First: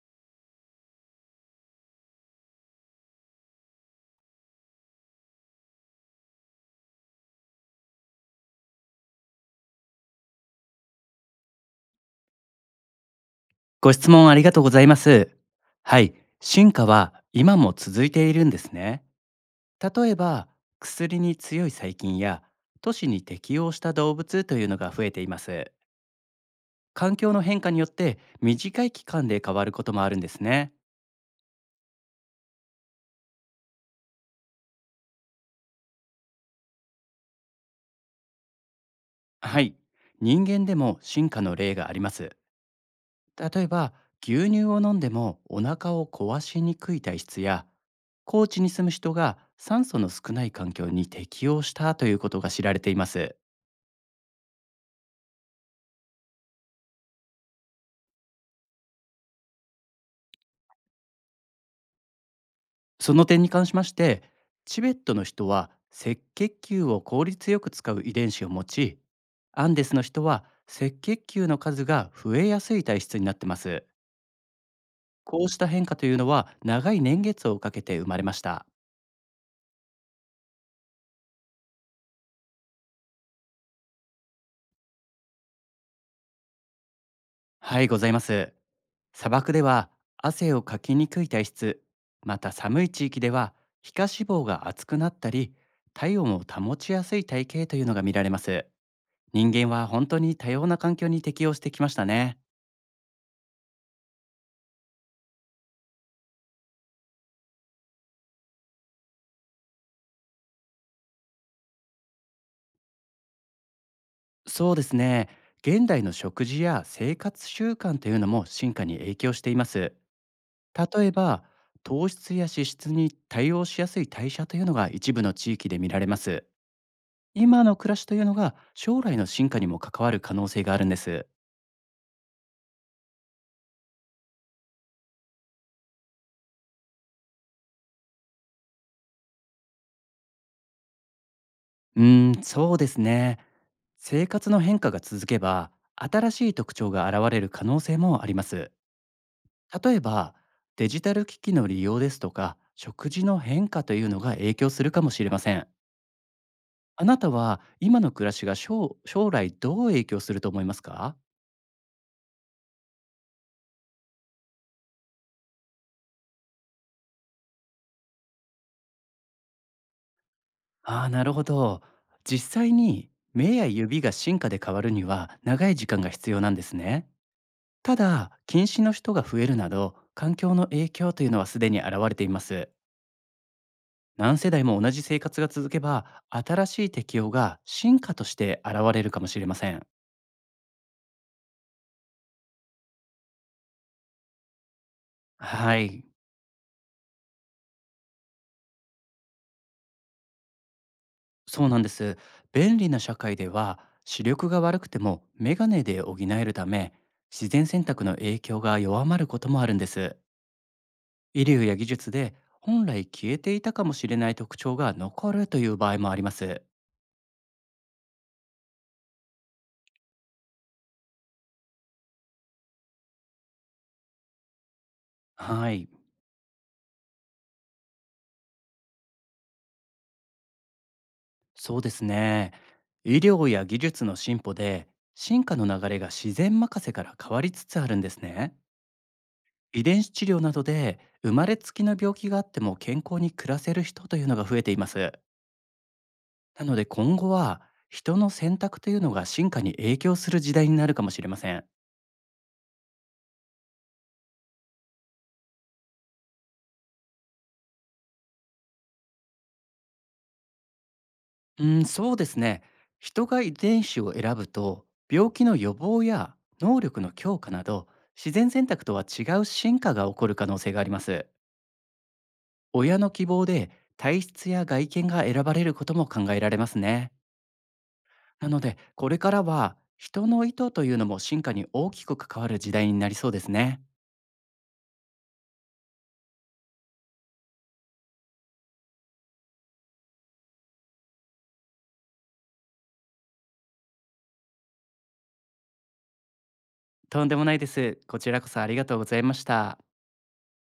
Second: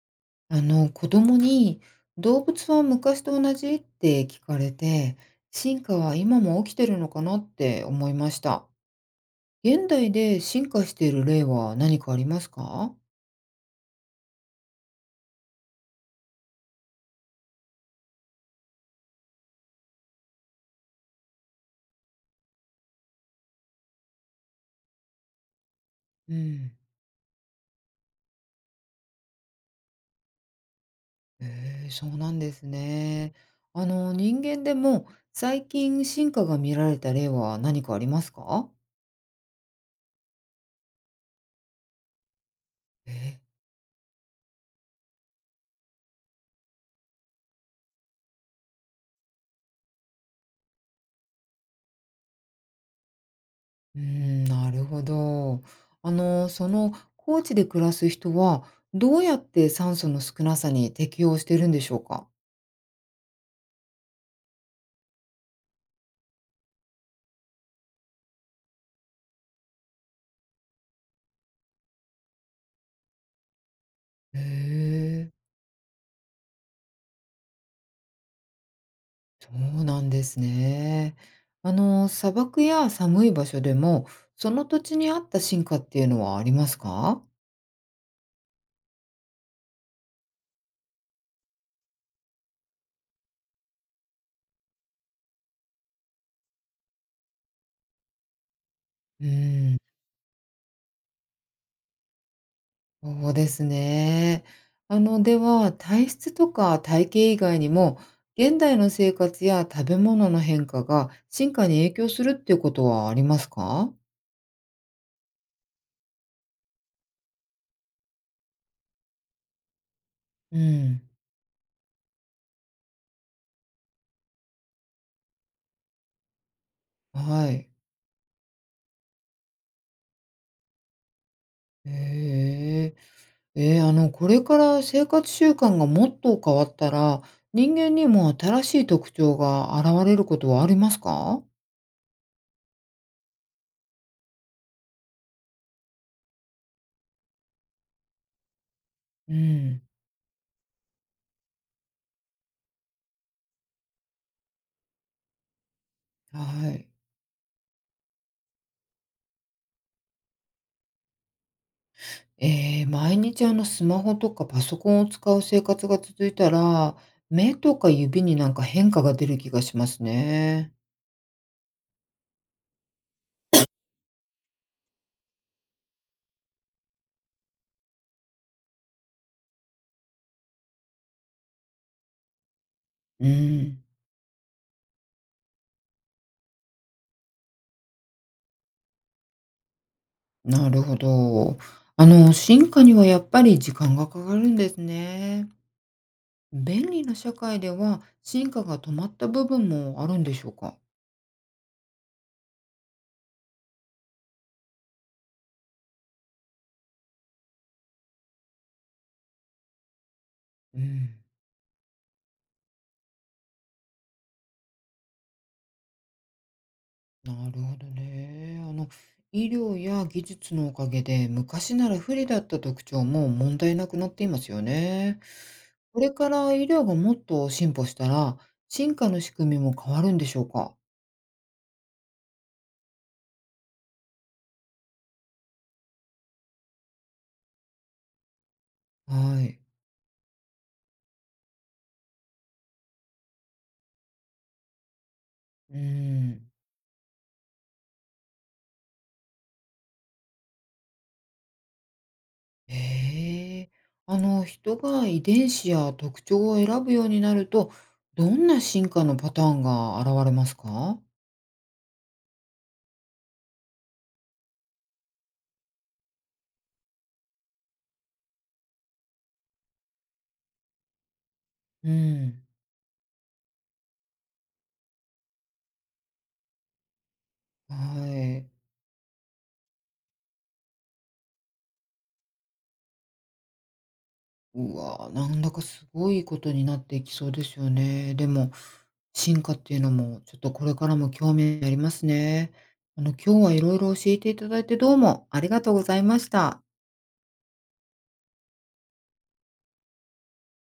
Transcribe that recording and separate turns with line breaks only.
子供に「動物は昔と同じ？」って聞かれて、進化は今も起きてるのかなって思いました。現代で進化している例は何かありますか？
ご質問ありがとうございます。はい、進化は今も続いているんですね。例えば、薬に強い細菌や都市に適応した動物というのが増えています。
うん。
環境の変化によって短い期間で変わることもあるんですね。
そうなんですね。人間でも最近進化が見られた例は何かありますか？
はい、人間でも進化の例があります。
えー。
例えば、牛乳を飲んでもお腹を壊しにくい体質や高地に住む人が酸素の少ない環境に適応したということが知られています。
うーん、なるほど。その高地で暮らす人は、どうやって酸素の少なさに適応してるんでしょうか？
その点に関しまして、チベットの人は赤血球を効率よく使う遺伝子を持ち、アンデスの人は赤血球の数が増えやすい体質になってます。
へえ、
こうした変化というのは長い年月をかけて生まれました。
そうなんですね。砂漠や寒い場所でも、その土地に合った進化っていうのはありますか？
はい、ございます。砂漠では汗をかきにくい体質、また寒い地域では皮下脂肪が厚くなったり、体温を保ちやすい体型というのが見られます。
うー
人間
ん、
は本当に多様な環境に適応してきましたね。
そうですね。では、体質とか体型以外にも、現代の生活や食べ物の変化が進化に影響するっていうことはありますか？
そうですね。現代の食事や生活習慣というのも進化に影響しています。
うん、
例えば、糖質や脂質に対応しやすい代謝というのが一部の地域で見られます。
は
今
い。
の暮らしというのが将来の進化にも関わる可能性があるんです。
ええ。これから生活習慣がもっと変わったら、人間にも新しい特徴が現れることはありますか？
うーん、そうですね。生活の変化が続けば、新しい特徴が現れる可能性もあります。
うん、
例えば、デジタル機器の利用ですとか、食事の変化というのが影響するかもしれません。
はい。
あなたは今の暮らしが将来どう影響すると思いますか？
ええ、毎日スマホとかパソコンを使う生活が続いたら、目とか指になんか変化が出る気がしますね。
ああー、なるほど。実際に目や指が進化で変わるには長い時間が必要なんですね。ただ、近視の人が増えるなど、環境の影響というのはすでに現れています。
うん、
何世代も同じ生活が続けば、新しい適応が進化として現れるかもしれません。
なるほど。進化にはやっぱり時間がかかるんですね。
はい。
便利な社会では進化が止まった部分もあるんでしょうか？
そうなんです。便利な社会では、視力が悪くてもメガネで補えるため、自然選択の影響が弱まることもあるんです。
うん、
医療や技術で、本来消えていたかもしれない特徴が残るという場合もあります。
なるほどね。医療や技術のおかげで昔なら不利だった特徴も問題なくなっていますよね。
はい、
これから医療がもっと進歩したら進化の仕組みも変わるんでしょうか？
そうですね。医療や技術の進歩で、進化の流れが自然任せから変わりつつあるんですね。
はい。
遺伝子治療などで、生まれつきの病気があっても健康に暮らせる人というのが増えています。
うん。
なので今後は、人の選択というのが進化に影響する時代になるかもしれません。
ええ、人が遺伝子や特徴を選ぶようになるとどんな進化のパターンが現れますか？
うん、そうですね。人が遺伝子を選ぶと、病気の予防や能力の強化など、自然選択とは違う進化が起こる可能性があります。
うん。
親の希望で、体質や外見が選ばれることも考えられますね。
はい。
なのでこれからは、人の意図というのも進化に大きく関わる時代になりそうですね。
うわー、なんだかすごいことになっていきそうですよね。でも、進化っていうのも、ちょっとこれからも興味ありますね。今日はいろいろ教えていただいてどうもありがとうございました。
とんでもないです。こちらこそありがとうございました。